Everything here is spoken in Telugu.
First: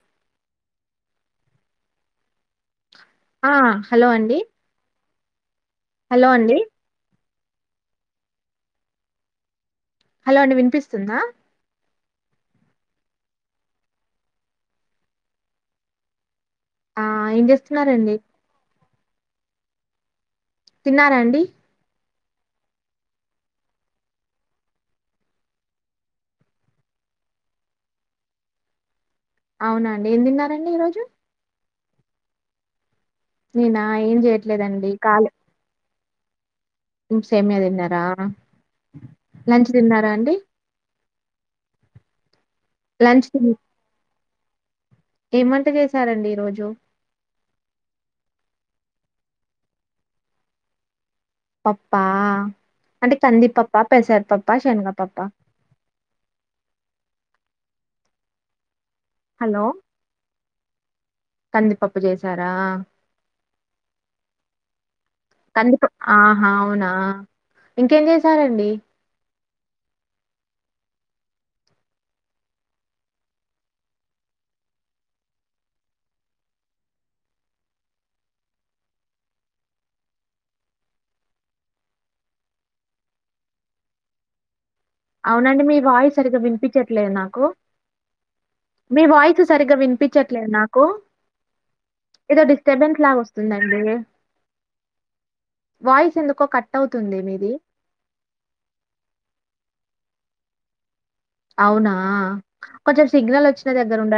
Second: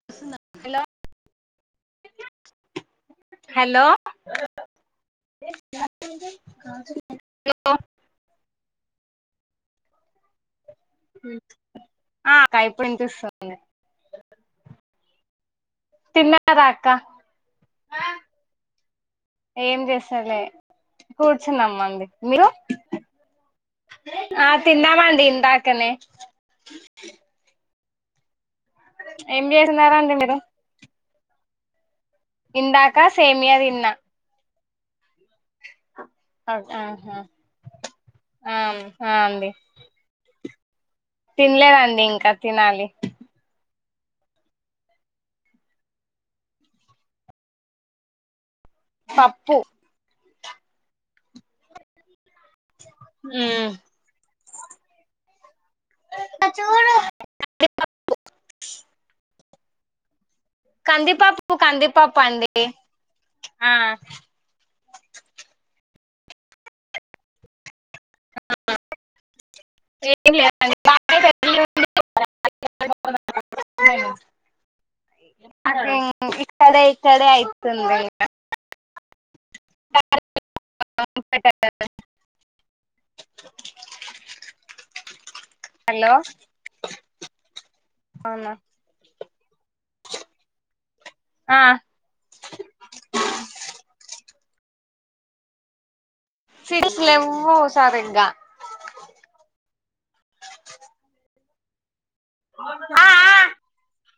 హలొ ఆ హలో అండి హలో హలో అండి వినిపిస్తుందా ఆ అక్క ఇప్పుడు ఇనిపిస్తుంది తిన్న ఆ ఏం జేస్తున్నారండి ఏం జెస్తలే తిన్నారా అండి? కూర్చున్నామండి మీరు ఆ తిన్నామండి ఇందాకనే ఏం అవునా అండి చేస్తున్నారండి ఏం తిన్నారండి ఈరోజు ఇందాకా సేమ్యా దిన్న లేదండి కాల్ ఆహా సేమ్యా దిన్నారా ఆ లంచ్ తిన్నారా అండి తిన్లేదండి ఇంక లంచ్ తినే ఏం వంట చేశారండి ఈరోజు పప్పు పప్పా అంటే మ్మ్ కందిపప్ప పెసరపప్ప శనగపప్ప చూడు హలో కందీపప్పు కందిపప్పు కందీపప్పు చేశారా? అండి ఆ క ఆహా అవునా ఇంకేం చేసారండి ఏమ్ లేదండి [unintelligible] [unintelligible] ఇక్కడె ఇక్కడె అయితుంది ఇంక అవునండి మీ హలో వాయిస్ సరిగా వినిపించట్లేదు నాకు అవునా మీ వాయిస్ సరిగా వినిపించట్లేదు నాకు ఆ ఏదో డిస్టర్బెన్స్ లాగా వస్తుందండి వాయిస్ ఎందుకో కట్ సిగ్నల్స్ అవుతుంది మీది లేవ్వు సరిగ్గా అవునా ఆ కొంచెం సిగ్నల్ ఆ వచ్చిన దగ్గర ఉండ